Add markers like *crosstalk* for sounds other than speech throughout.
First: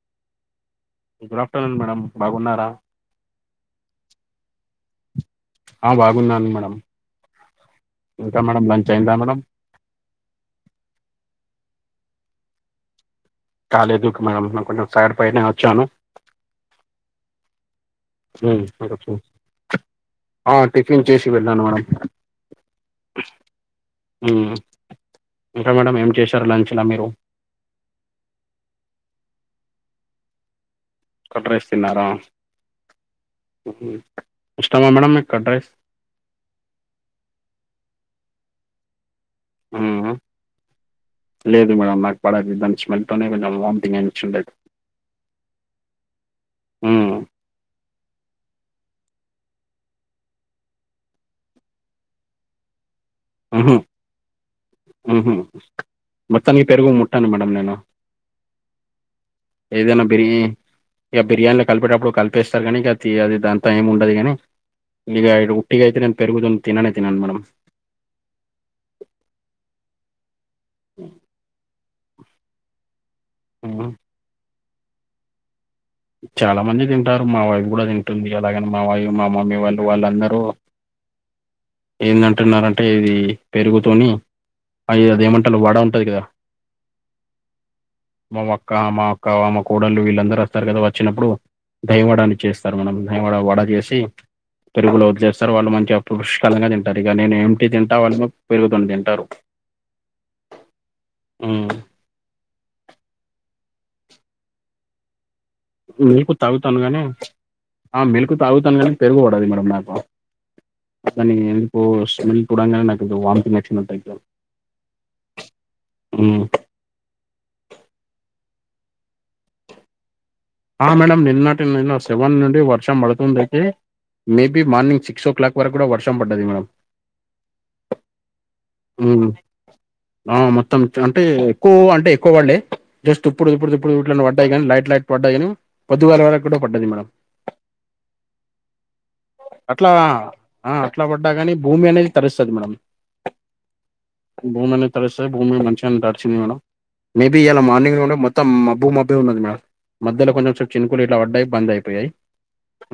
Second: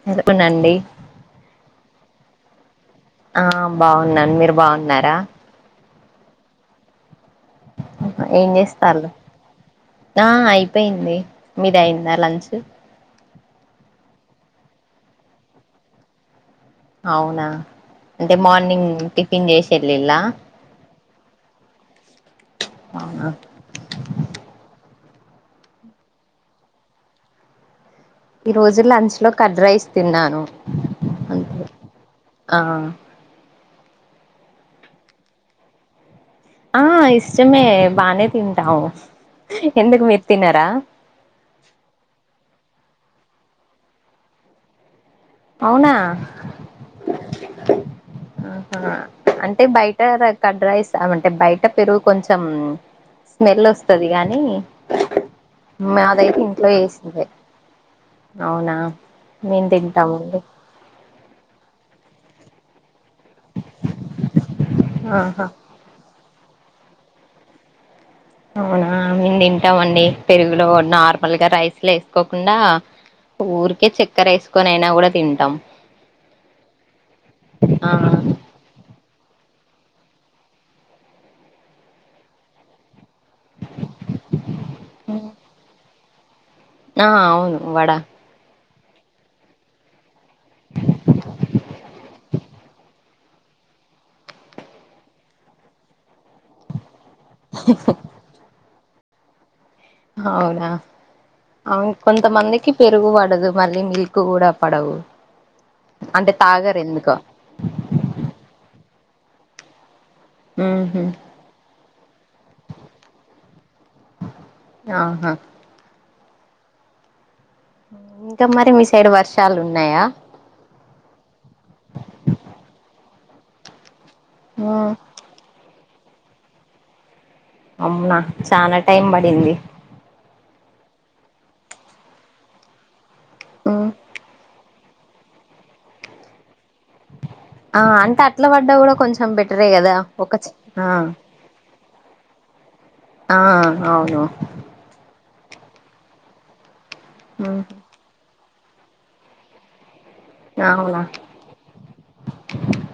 *unintelligible* ఎనండి good afternoon madam బాగున్నారా ఆ బాగున్నాను మీరు బాగున్నారా ఆ బాగున్నాను మేడం ఇంకా ఏం మేడం లంచ్ చేస్తాళ్ళు అయిందా మేడం ఆ అయిపోయింది మీది అయిందా లంచ్ కాలేదుకు మన కొంచం సైడ్ పనే వచ్చాను అవునా అంటే ఉమ్, మార్నింగ్ కొంచెం టిఫిన్ చేసేళ్ళిలా ఆ టిఫిన్ చేసి వెళ్ళాను మేడం అవున ఉం ఇంకా మేడం ఏం చేశారు లంచ్లా మీరు ఈ రోజు లంచ్ లో కడ్ రైస్ తిన్నాను కర్డ్ అంతే రైస్ తిన్నారా ఆ హు హమ్ ఇష్టమా మేడమ్ మీకు కర్డ్ రైస్ ఆ ఇష్టమే బానే తింటాము ఉమ్, ఎందుకు మీరు తిన్నారా లేదు మేడం నాకు పడది దాని స్మెల్తోనే కొంచెం వామ్థింగ్ అన్ ఉంటాడు అవునా ఉమ్, ఆహా అంటే బయట కడ్ రైస్ అవంటే బయట పెరుగు కొంచెం స్మెల్ ఉహు, వస్తది గానీ ఉహు. మాదైతే మొత్తానికి ఇంట్లో పెరుగు ఎసిందే ముట్టాను మేడం నేను అవునా మేమ్ తింటాం పెరి ఇగ బిర్యానీలో కలిపేటప్పుడు కలిపేస్తారు కానీ ఇగ తి అది దాని టైం ఉండది కాని ఇగ ఆహా ఉట్టిగా అయితే నేను పెరుగుతోని తిననే తినను మేడం అవునా మేమ్ తింటాం అండి పెరుగులో నార్మల్గా రైస్లు ఎసుకోకుండా హ్మ్. ఊరికే చక్కెర ఎసుకొని అయినా కూడా తింటాం చాలా మంది తింటారు మా వైఫ్ కూడా ఆ తింటుంది అలాగని మా వై మా మమ్మీ వాళ్ళు వాళ్ళందరూ ఏందంటున్నారంటే ఇది పెరుగుతోని అ అది ఏమంటరు వడ ఉంటది కదా ఆ అవును వడా మా వక్క మా అక్క మా కోడలు వీళ్ళందరూ వస్తారు కదా వచ్చినప్పుడు దహివడ అని చేస్తారు మేడం దహివడ వడ చేసి పెరుగులో వదిలేస్తారు వాళ్ళ మంచి అప్పు పుష్కలంగ తింటారు ఇగ నేనేం టి తింటా వాళ్ళేమో పెరుగుతోని తింటారు అవునా హ్మ్. అవు కొంతమందికి పెరుగు పడదు మళ్ళీ మీకు కూడా పడవు అంటే మిల్కు తాగరు తాగుతాను గాని ఎందుకో ఆ మిల్కు తాగుతాను కానీ పెరుగుపడది మేడం నాకు ఉహు నీ ఎందుకో స్మెల్ చూడంగానే నాకు అయితే వామ్థింగ్ వచ్చినట్టు అయితది ఆహా హ్మ్ ఇంకా మరి మీ సైడ్ వర్షాలు ఉన్నాయా ఆ మేడం నిన్నటి నిన్న సెవెన్ నుండి వర్షం పడుతుంది అయితే మేబి ఉమ్, మార్నింగ్ సిక్ సుక్ల వరక్ కూడా వర్షం పడ్డాది మేడం అవునా చాలా టైం హ్మ్. పడింది ఆ మొత్తం అంటే ఎక్కువ అంటే ఎక్కువ పడ్లే జస్ట్ ఇప్పుడు ఇప్పుడు ఉమ్, ఇప్పుడు ఇట్ల పడ్డాయి కానీ లైట్ లైట్ పడ్డాయి కాని పొద్దుగాల వరకు కూడా పడ్డది మేడం ఆ అంటే అట్ల పడ్డా కూడా కొంచెం బెటరే అట్లా కదా ఒక ఆ చిన్న అట్లా పడ్డా కానీ భూమి అనేది తడుస్తది మేడం ఆ అవును తడిస్తే భూమి మంచి తడిచింది మేడం మేబి ఇయలా మార్నింగ్ నుండే మొత్తం మాబ్బు మబ్బు ఉన్నది మేడం మధ్యలో కొంచెంసేపు అవునా చినుకులు ఇట్లా పడ్డాయ్ బంద్ అయిపోయాయ్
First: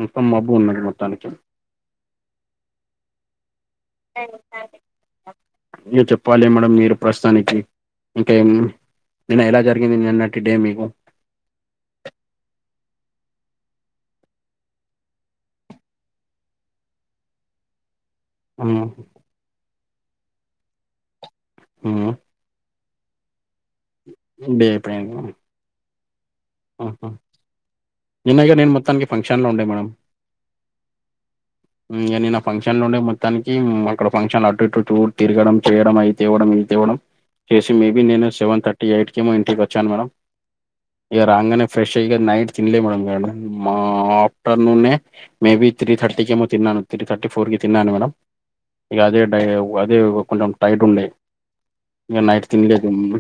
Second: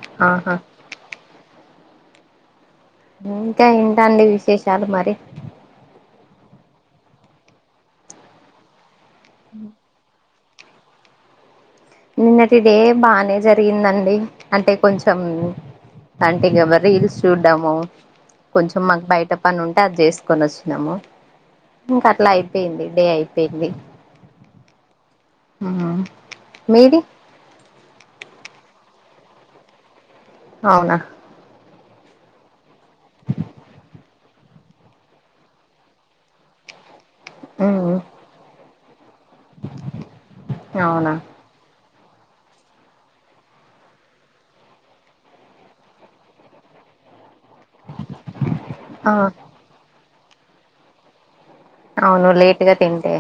మొత్తం మబ్బు ఆహా ఉన్నది మొత్తానికి ఇంకా ఏంటండి విశేషాలు మరి మీరు చెప్పాలి మేడం మీరు ప్రస్తుతానికి ఇంకేం నిన్న ఎలా జరిగింది నిన్నటి డే మీకు నిన్నటి డే బానే జరిగిందండి అంటే కొంచెం అంటే ఇగ మరి రీల్స్ చూడ్డము కొంచెం హ్మ్ మాకు బయట పని ఉంటే అది చేసుకొని వచ్చినాము ఇంకా అట్లా అయి పోయింది డే అయిపోయింది డేపేమో ఆ మీది నిన్న నేను మొత్తానికి ఫంక్షన్లో ఉండే మేడం అవునా ఇగ నిన్న ఫంక్షన్ ఉండే మొత్తానికి అక్కడ ఫంక్షన్ అటు ఇటు చూ తిరగడం చేయడం, అయి తేవ్వడం, అయి తేవడం చేసి మ్మ్. మేబీ నేను సెవెన్ థర్టీ, ఎయిట్కిమో ఇంటికి వచ్చాను మేడమ్. అవున. రంగానే ఫ్రెష్ అయి ఇగ నైట్ తినలే మేడం నేను మా ఆఫ్టర్నూనే మేబీ త్రీ థర్టీకి ఏమో తిన్నాను, త్రీ థర్టీ ఫోర్ కి తిన్నాను మేడం. ఇగ ఆ అదే టై అదే కొంచెం టైట్ ఉండే ఇగ అవును నైట్ లేట్గా తినలేదు *inaudible* తింటే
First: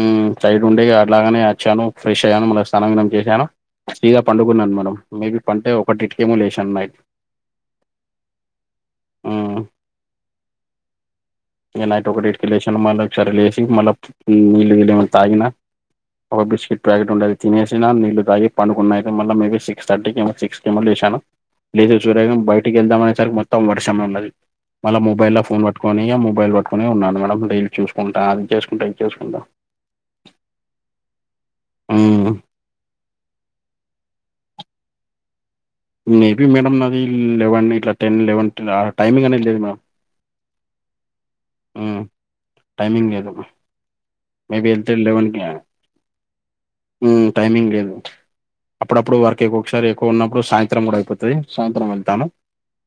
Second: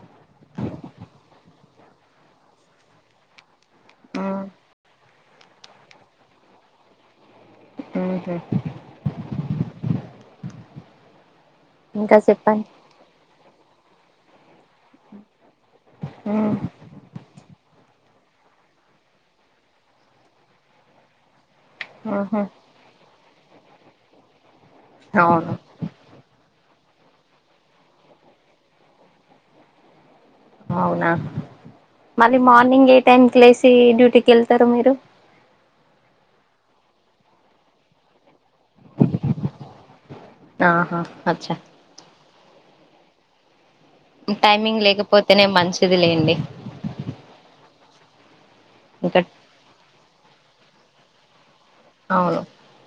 ఉ సైడ్ ఉండే అట్లాగనే అచ్చాను, ఫ్రెష్ అయ్యాను మళ్ళ స్థానం గూడ చేశాను. ఫ్రీగా మ్మ్. పండుకున్నాను మేడం. మేబి పంటే ఒకటిటి కేమో లేసాను నైట్ అఓద *inaudible* మ్మ్ నైట్ ఒకటిటికి లేసిన మల్లోక సారి మల్ నిలి *inaudible* గలి మ తాగినా ఒక మ్మ్. బెడ్ సీట్ ప్యాకెట్ ఉంటే తినేసిన నీళ్లు తాగి పండుకున్నా ఐతే మళ్ళ మేబి సిక్స్ థటీకి సిక్స్ కేమో లేసాను. లేదు సురేఖం మ్మ్. బయటికి వెళ్దాం అనే సరికి మొత్తం వర్షమ ఉన్నది మల్ల మొబైల్లో అవును ఫోన్ ప పట్కొని మొబైల్ పట్టుకొ ఉన్నా మేడం రైల్ చూసుకుంటా అది చేసుకుంటా ఇ చేసుకుంట అవునా మ్మ్ మళ్ళీ మార్నింగ్ ఏ టైమ్ కి లేసి డ్యూటీకెళ్తారు మీరు మేబీ మేడం నాది లెవెన్ ఇట్లా టెన్ లెవెన్ టైమింగ్ అనేది లేదు మేడం ఆహా అచ్చా హ్ టైమింగ్ ఏదో టైమింగ్ లేకపోతేనే మంచిది లేండి హ్ టైమింగ్ లేదు. అప్పుడప్పుడు ఇంకా వర్క్ ఎక్కు ఒకసారి ఎక్కువ ఉన్నప్పుడు సాయంత్రం కూడా అయిపోతది. సాయంత్రం వెళ్తాను అవును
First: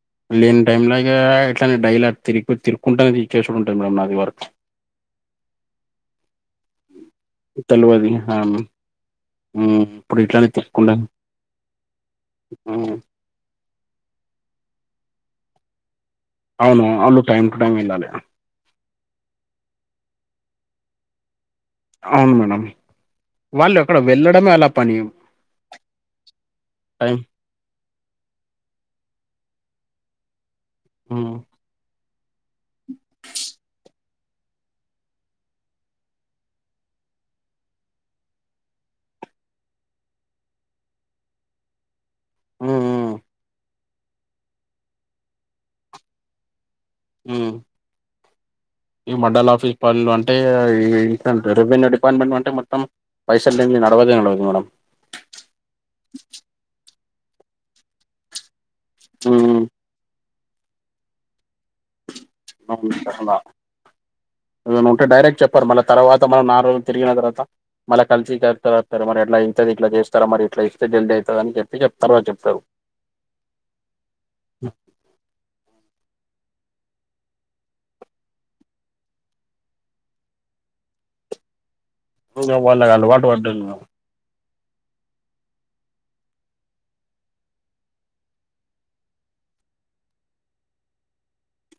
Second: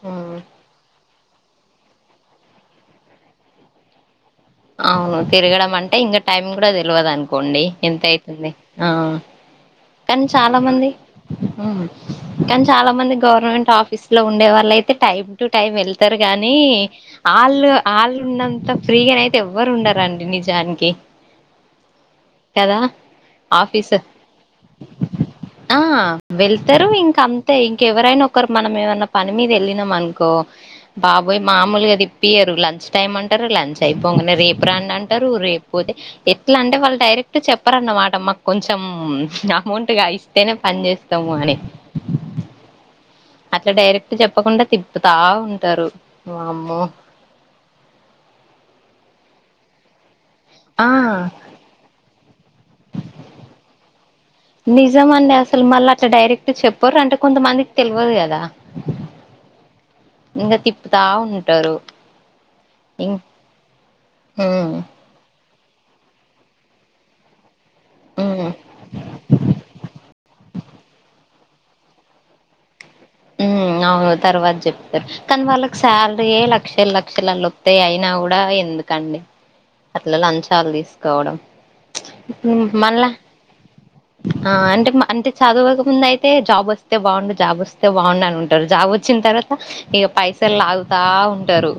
ఉమ్ లేని టైం లో ఇగ ఎట్లానే డైలాగ తిరిగి తిరుక్కుంటానే చేసూడు ఉంటాంది మేడం నాది వర్క్ అవును తిరగడం అంటే ఇంకా టైం కూడా తెలవదు అనుకోండి ఎంత అవుతుంది ఆ మ్ కానీ చాలా మంది కానీ చాలా మ్మ్ మంది గవర్నమెంట్ ఆఫీస్ లో ఉండే వాళ్ళు అయితే టైమ్ టు టైం వెళ్ తారు గానీ అవును వాళ్ళు టైం టు ఆళ్ళు టైం వెళ్ళాలి ఆళ్ళు ఉన్నంత ఫ్రీగా అయితే ఎవ్వరు ఉండారండి నిజానికి అవును. మేడం కదా వాళ్ళు ఆఫీస్ అక్కడ వెళ్ళడమే అల్ల పని ఆ వెళ్తారు టైం ఇంకా అం తే ఇంకెవరైనా ఒకరు మనం ఏమన్నా పని మీద ఎళ్ళినం అనుకో మ్మ్ బాబోయ్ మా మామూలుగా దిప్పియారు లంచ్ టైమ్ అంటారు. లంచ్ అయిపోగానే రేపు రండి అంటారు. రేపుపోతే ఎట్లా అంటే వాళ్ళు డైరెక్ట్ చెప్పరన్నమాట మాకు కొంచెం అమౌంట్గా ఇస్తేనే పని చేస్తాము అని ఉ ఊ ఇలా డైరెక్ట్ చెప్పకుండా తిప్పుతా ఉంటారు వామ్మో ఉ ఈ మండల ఆఫీస్ పనులు అంటే ఈ ఆ! ఇవి ఇట్లనే ఉంటయి రెవెన్యూ డిపార్ట్మెంట్ అంటే మొత్తం పైసలు లేంది నడవదం లేదు మేడం. నిజమండి అసలు మళ్ళ అలా డైరెక్ట్ చెప్పరు అంటే కొంతమందికి తెల్వదు కదా హ్ ఇంగా తిప్పతా ఉంటారు. ఇం హ్మ్. ఏమైనా ఉంటే డైరెక్ట్ చెప్ పర్ మళ్ళ తర్వాత మనం నాల్ రోజులు తిగిన తర్వాత మళ్ళ కలిసి హ్మ్. క తర్వా సర మరి ఎట్లా ఇంతది ఇట్లా చేస్తార మరి ఇట్లా ఇస్తే జల్ అవుతు అని చెప్పి చెప్తారు అని చెప్తారు ఉ అవును తర్వాత చెప్తారు కానీ వాళ్ళకి సాలరీయే లక్షలు లక్షలలోతాయి అయినా కూడా ఎందుకండి అట్లా లంచాలు తీసుకోవడం ఇప్ప ఇంకా వాళ్ళకి మళ్ళ అలవాటు పడ్డాను ఆ అంటే అంటే చదువక ముందు అయితే జాబ్ వస్తే బాగుండు జాబ్ వస్తే అయితే బాగుండు ఉంటారు జాబ్ వచ్చిన తర్వాత ఇక పైసలు లాగుతా ఉంటారు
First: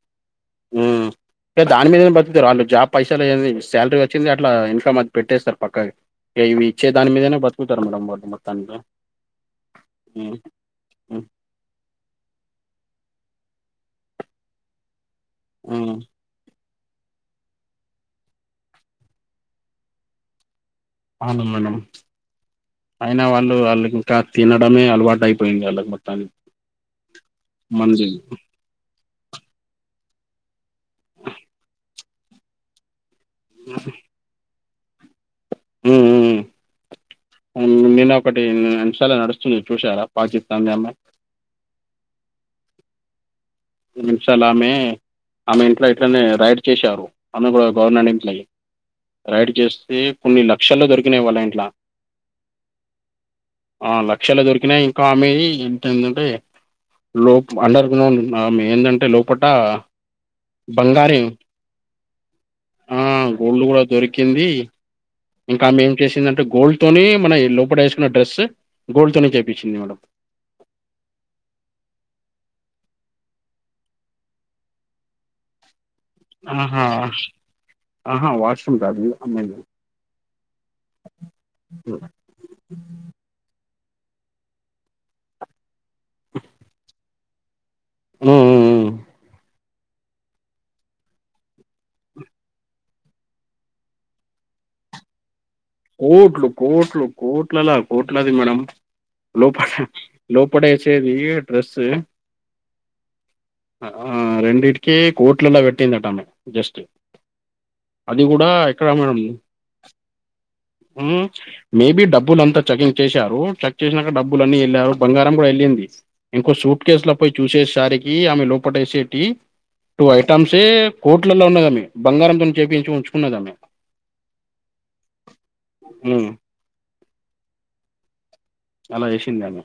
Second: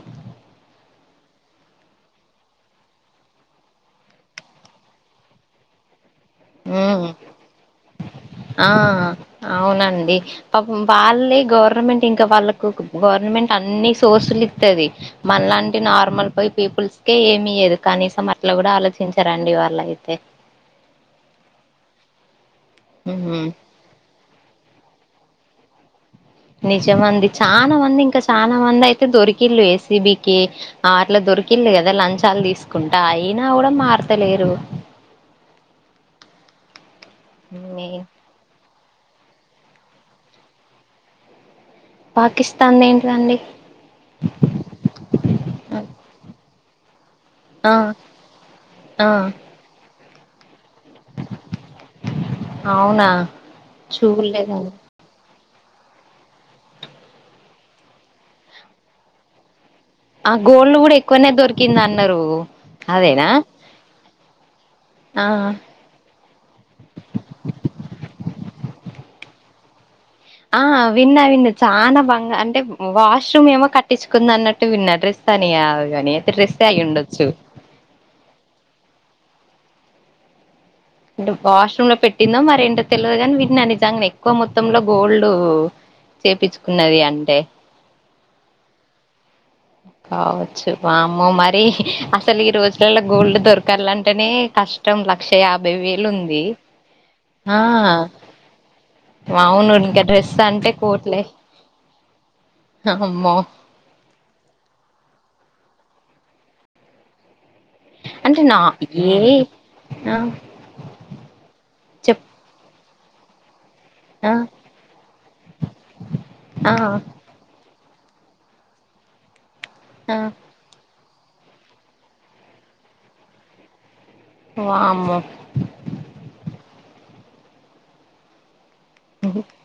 ఉ దాని మీదనే బతుకుతారు వాళ్ళు జాబ్ పైసలు ఏ శాలరీ వచ్చింది అట్లా ఇన్కమ్ అది పెట్టేస్తారు పక్కకి ఇవి ఇచ్చే ఉమ్ దాని మీదనే బతుకుతారు మేడం వా ఆ మొత్తానికి అవునండి ఉమ్, వాళ్ళే గవర్నమెంట్ ఇంకా వాళ్ళకు గవర్నమెంట్ అన్ని సోర్సులు ఇస్తది మనలాంటి ఉమ్. నార్మల్ పో పీపుల్స్కే ఏమీయదు కనీసం అట్లా కూడా ఆలోచించారండి వాళ్ళ అయితే అవున మేడం అయినా ఉమ్ వాళ్ళు వాళ్ళకు కా తినడమే అల్వా టైపోయింది అలకు మొత్తానికి నిజమండీ చాలా మంది ఇంకా చాలా మంది అయితే దొరికిళ్ళు ఏసిబికె అట్లా దొరికిలు కదా లంచాలు తీసుకుంటా అయినా కూడా మారతలేరు ఉ ఉ మీ ఒకటి ఇంస్టాలో నడుస్తుంది చూసారా పాకిస్తాన్ది అమ్మాయి పాకిస్తాన్ ది ఏంటిదండి నిమిషాలు ఆమె ఆమె ఇంట్లో ఇట్లనే రైడ్ చేశారు ఆమె కూడా ఆ గవర్నమెంట్ ఇంట్లో అయ్యి ఆ రైడ్ చేస్తే కొన్ని లక్షలు దొరికినయ్ వాళ్ళ ఇంట్లా అవునా చూలేదండి దొరికినాయి ఆమె ఏంటంటే లో అండర్ గ్రౌండ్ ఉ ఆమె ఏందంటే లోపట ఆ గోల్డ్ కూడా బంగారం ఎక్కువనే దొరికింది అన్నారు ఆ అదేనా గోల్డ్ కూడా దొరికింది ఆ ఇంకా ఆమె ఏం చేసిందంటే గోల్డ్ తోని మన లోపల వేకున్న డ్రెస్ గోల్డ్ తోని చేయిచింది మేడం ఆ విన్నా విన్నా చాలా బంగ అంటే వాష్‌రూమ్మ్ ఏమో కట్టించుకుందన్నట్టు విన్నా రెస్ సని అవుగాని ఆహా హా వాయిస్ అని కాదు అమ అంటే వాష్‌రూమ్ లో పెట్టిందో మరెంటో తెలియదు కాని వీన్న నిజంగనే ఎక్కువ మొత్తంలో గోల్డ్ చేపిచుకున్నది అంటే ఉమ్ ఉ కావొచ్చు వామ్మె మరి అసలు ఈ రోజులలో గోల్డ్ దొరకాలంటేనే కష్ కష్టం లక్ష యాభై వేలు ఉంది కోట్లు కోట్లు ఆ కోట్లలా కోట్లది మేడం లోప అవును గా డ్రెస్ అంటే లోపడేసేది కోట్లే డ్రెస్ అమ్మో రెండింటికి కోట్లలా పెట్టిందట అమె జస్ట్ అది అంటే కూడా నా ఎక్కడ ఏ ఆ మేబి చెప్ డబ్బులంతా చెకింగ్ చేశారు చె చేసినాంక ఆ డబ్బులు అని వెళ్లారు బంగారం కూడా వెళ్ళింది ఇంకో ఆ సూట్ కేసుల పోయి చూసేసరికి ఆమె లోపట వేసేటియ్ టూ ఆ ఐటమ్స్ ఏ కోట్లలో ఉన్నదమ్మె బంగారంతో చేపించి ఉంచుకున్నదమె వామ్మో ఉ అలా చేసింది ఆమె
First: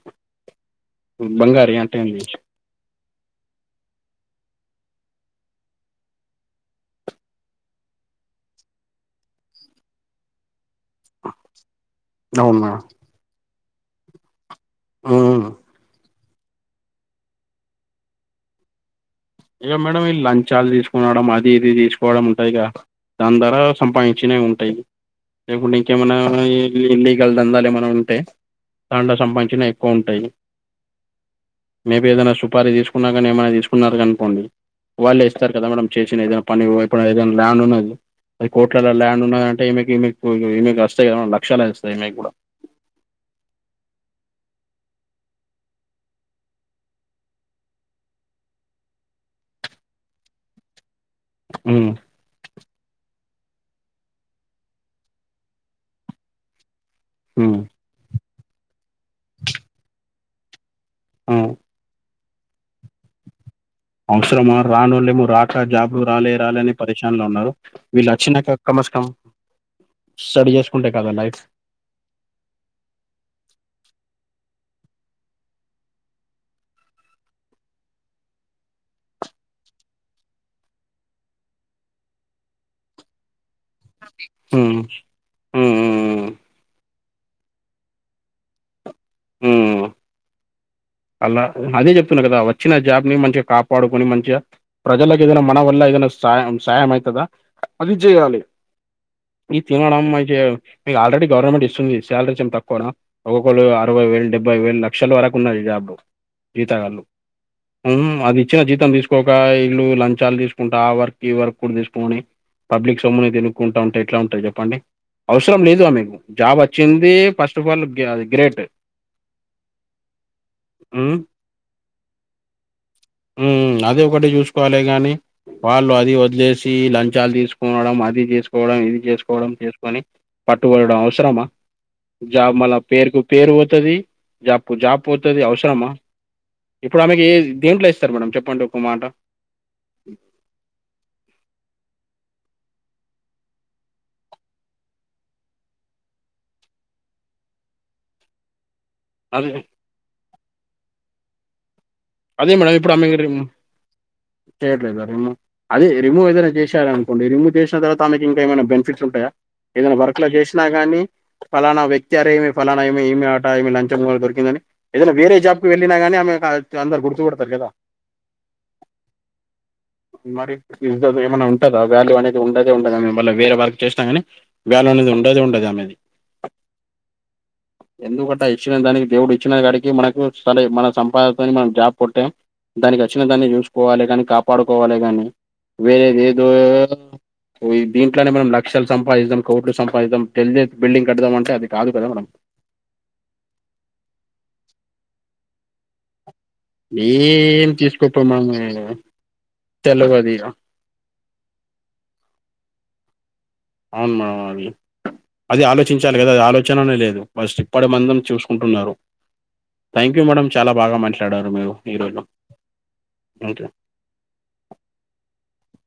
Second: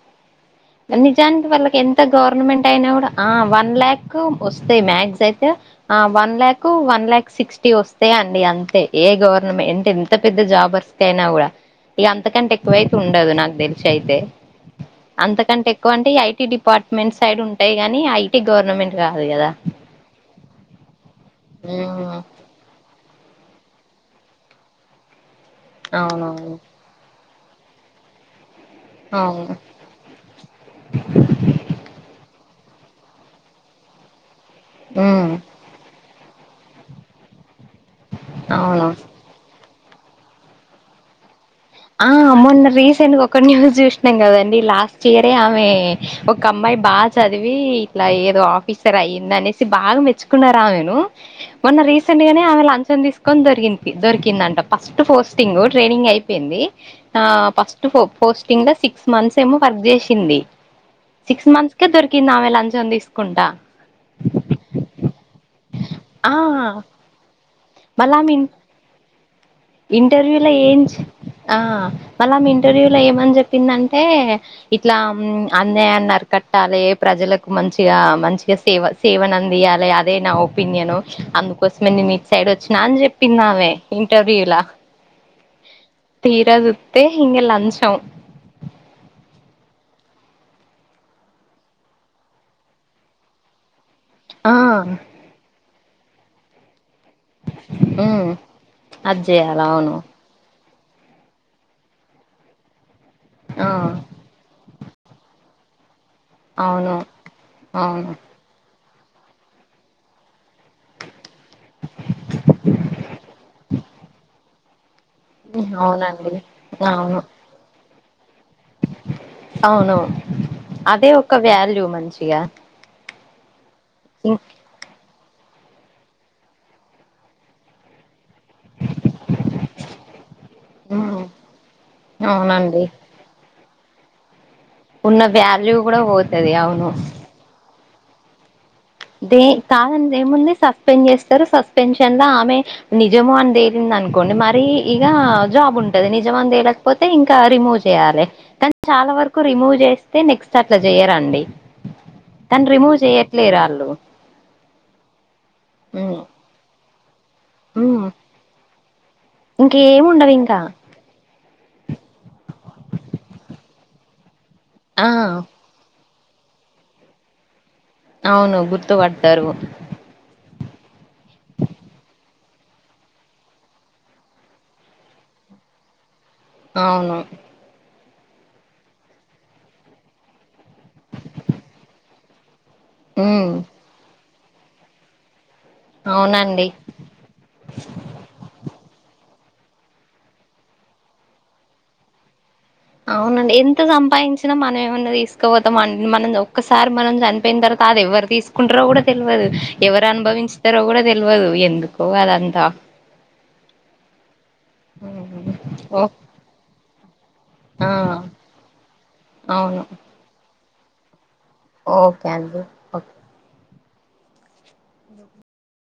నిజానికి బంగారి వాళ్ళకి అంటే ఎంత ఏంది గవర్నమెంట్ అయినా కూడా ఆ వన్ ల్యాక్ వస్తాయి మ్యాక్జ్ అయితే ఆ one lakh one lakh sixty వస్తాయి అండి అంతే ఏ గవర్నమెంట్ అంటే ఎంత పెద్ద జాబర్ తెనా కూడా ఇక అంతకంటే అవును ఎక్కువైతే ఉండదు నాకు తెలిసి అయితే మేడం మ్ అంతకంటే ఎక్కువ అంటే ఐటీ డిపార్ట్మెంట్ సైడ్ ఉంటాయి గాని ఐటీ గవర్నమెంట్ కాదు కదా ఇక మేడం లంచాలు తీసుకునడం అది ఇది తీసుకోవడం ఉంటాయిగా దాని ద్వారా సంపాదించినవి ఉంటాయి లేకుంటే ఇంకేమన్న కావలే అవునవును ఇల్లీగల్ దందాలు ఏమన్న ఉంటే దాంట్లో అవును సంపాదించినయి ఉంటాయి మేబిఏదైనా సుపారి తీసుకున్నా కానీ ఏమన్న తీసుకున్నారు కనీ కొన్ని వాళ్ళు ఇస్తారు కదా మనం చేసిన ఏదైనా పని ఇప్పుడు ఏదైనా ల్యాండ్ ఉన్న అది కోట్ల ల అవును ల్యాండ్ ఉన్నాదంటే ఇమేకి ఇమెకి వస్తాయి కద లక్షాలస్తాయి ఆ మొన్న రీసెంట్ ఒక న్యూస్ చూసినాం కదండి లాస్ట్ ఇయరే ఆమె ఒక అమ్మాయి బాగా చదివి ఇట్లా ఏదో ఆఫ్ పిసర్అయిందిఅనేసిబాగా మెచ్చుకున్నారు ఆమెనుమొన్న ఉమ్ రీసెంట్ రీసెంట్ గానే ఆమె లంచం తీసుకొని దొరికింది దొరికిందంట ఫస్ట్ పోస్టింగ్ ట్రైనింగ్ అయిపోయింది ఆ ఉమ్ ఫస్ట్ పోస్టింగ్ లో సిక్స్ మంత్స్ ఏమో వర్క్ చేసింది ఆ సిక్స్ మంత్స్ కానీ దొరికింది ఆమె లంచం తీసుకుంటా అవసరమా రానోళ్ళేమో రాక జాబ్లు రాలే ఆ రాలే పరిషానలో ఉన్నారు వీళ్ళు వచ్చినాక కమస్కమ్ ఇంటర్వ్యూ లో ఏం చే లైఫ్ ఆ మళ్ళామె ఇంటర్వ్యూ లో ఏమని చెప్పిందంటే ఇట్లా అన్యాయాన్ని అరికట్టాలి ప్రజలకు మంచిగా మంచిగా సేవ సేవనందియాలి అదే నా ఒపీనియను అందుకోసమే నేను ఇట్ సైడ్ వచ్చిన అని చెప్పిందామే ఇంటర్వ్యూలా ఉమ్ ఉమ్ ఉమ్ తీరా జుత్తె ఇంగా లంచం ఉమ్ అలా అదే చెప్తున్నా కదా వచ్చిన జాబ్ ని మంచిగా కాపాడుకొని మంచిగా ఆ ప్రజలకి ఏదైనా మన వల్ల ఏదైన సాయం సాయం అయితదా అది ఉమ్ చేయాలి అది ఈ చేయాల అవును తినడం మై మీకు ఆల్రెడీ గవర్నమెంట్ ఇస్తుంది సాలరీస్ ఏమైనా తక్కువనా ఒక్కొక్కరు ఆ అరవై వేలు డెబ్బై వేలు ల లక్షల వరకు ఉన్నది జాబ్ అవును జీతగాళ్ ఉమ్ అవును అది ఇచ్చిన జీతం తీసుకు తీసుకోక ఈళ్ళు లంచాలు తీసుకుంటా ఆ వర్క్ ఈ వర్క్ కూడా తీసుకోని పబ్లిక్ సొమ్నుని తినుకుంటా ఉంటే ఎట్లా ఉంటాయి చెప్పండి అవసరం లేదు ఆమెకు అవునండి జాబ్ వచ్చింది అవును ఫస్ట్ ఫల్ అది గ్రేట్ అవును అదే ఒక వాల్యూ మంచిగా ఉమ్ అదే ఒకటే చూసుకుంటే చుసుకోవాలె గాని వాళ్ళు అది వదిలేసి లంచాలు తీసుకోవడం అది చేసుకోవడం కోవడం ఇది చేసుకోవడం చేసుకొని పట్టుపడడం అవసరమా జాబ్ మళ్ళ అవునండి పేరుకు పేరు పోతది జాబ్ కు జాప్ ఉన్న పోతది అవసరమా వాల్యూ కూడా పొతది అవును ఏజ్ దేంట్లో ఇస్తారు మేడం చెప్పండి ఒక మాట దే కాదని ఏముంది సస్పెండ్ చేస్తారు సస్పెన్షన్ లో ఆమె నిజము అని తేలింది అనుకోండి మరి ఇగా జాబ్ ఉంటది నిజమా అని తేలక తేలకపోతే ఇకా రిమూవ్ చేయాలి చాలా వరకు అదే రిమూవ్ చేస్తే నెక్స్ట్ అట్లా చేయరండి కానీ రిమూవ్ చేయ్యట్లే రాళ్ళు చేయట్లెదా రిమువ్అది ఉమ్ రిమూవ్ ఏదైనా చేశార రిమూవ్ చేసిన తర్వాత ఉమ్ ఆమెకి ఇంకా ఏమైనా బెనిఫిట్లు ఉంటాయా ఏదైనా ఇంకేమి వర్క్ లో ఉండవు ఇంకా చేసినాగాని ఫలానా వ్యక్తి అరే ఈమే ఫలానా ఈమె ఈమె ఆట ఈమె లంచం కూడ దొరికిందని ఆ ఏదైనా వేరే జాబ్ వెళ్ళినా గానీ ఆమెకు అం అందరు గుర్తు పడుతరు కదా. అవును గుర్తుపడ్తరు. మరి ఇజద్ ఏమన్నా ఉంటందా వాల్యూ అనేది ఉండదే ఉండదు మళ్ళ వేరే వర్క్ చేశినా గాని వ్యాలు అనేది ఉండదే ఉండది ఆమెది. అవును. ఎందుకట ఇచ్చిన దానికి దేవుడు ఇచ్చిన కాడికి మనకు సలే మన సంపాద *unintelligible* మనం జాబ్ కొట్టాం దానికి అచ్చిన దాన్ని ఉమ్ చూసుకోవాలె కాని కాపాడుకోవాలె కాని వేరేదేదో అవునండి పోయి దీంట్లోనే మనం లక్షలు సంపాదిద్దాం, కోట్లు సంపాదిద్దాం *unintelligible* బిల్డింగ్ కడదాం అంటే అది కాదు కదా మనం. అవునండి ఎంత సంపాదించినా మనం ఏమన్నా తీసుకపోతాం అం మనం ఓ ఒకసారి మనం చనిపోయిన ఏం తర్వాత అది ఎవ్వరు తీసుకోపోయి మనం తీసుకుంటరో కూడా తెల్వదు ఎవ్వరు తెలవది అనుభవించ్ తరో కూడా తెల్వదు ఎందుకో అదంతా. అవును మా అవి అది ఓ ఆలోచించాలి కదా అది ఆలోచననేది లేదు. ఫస్ట్ ఇప్పటి ఆ మందం చూసుకుంటున్నరు. అవును థ్యాంక్యూ మేడం చాలా బాగా మాట్లాడారు మీరు. ఓకే అండి ఓ ఇంట్ల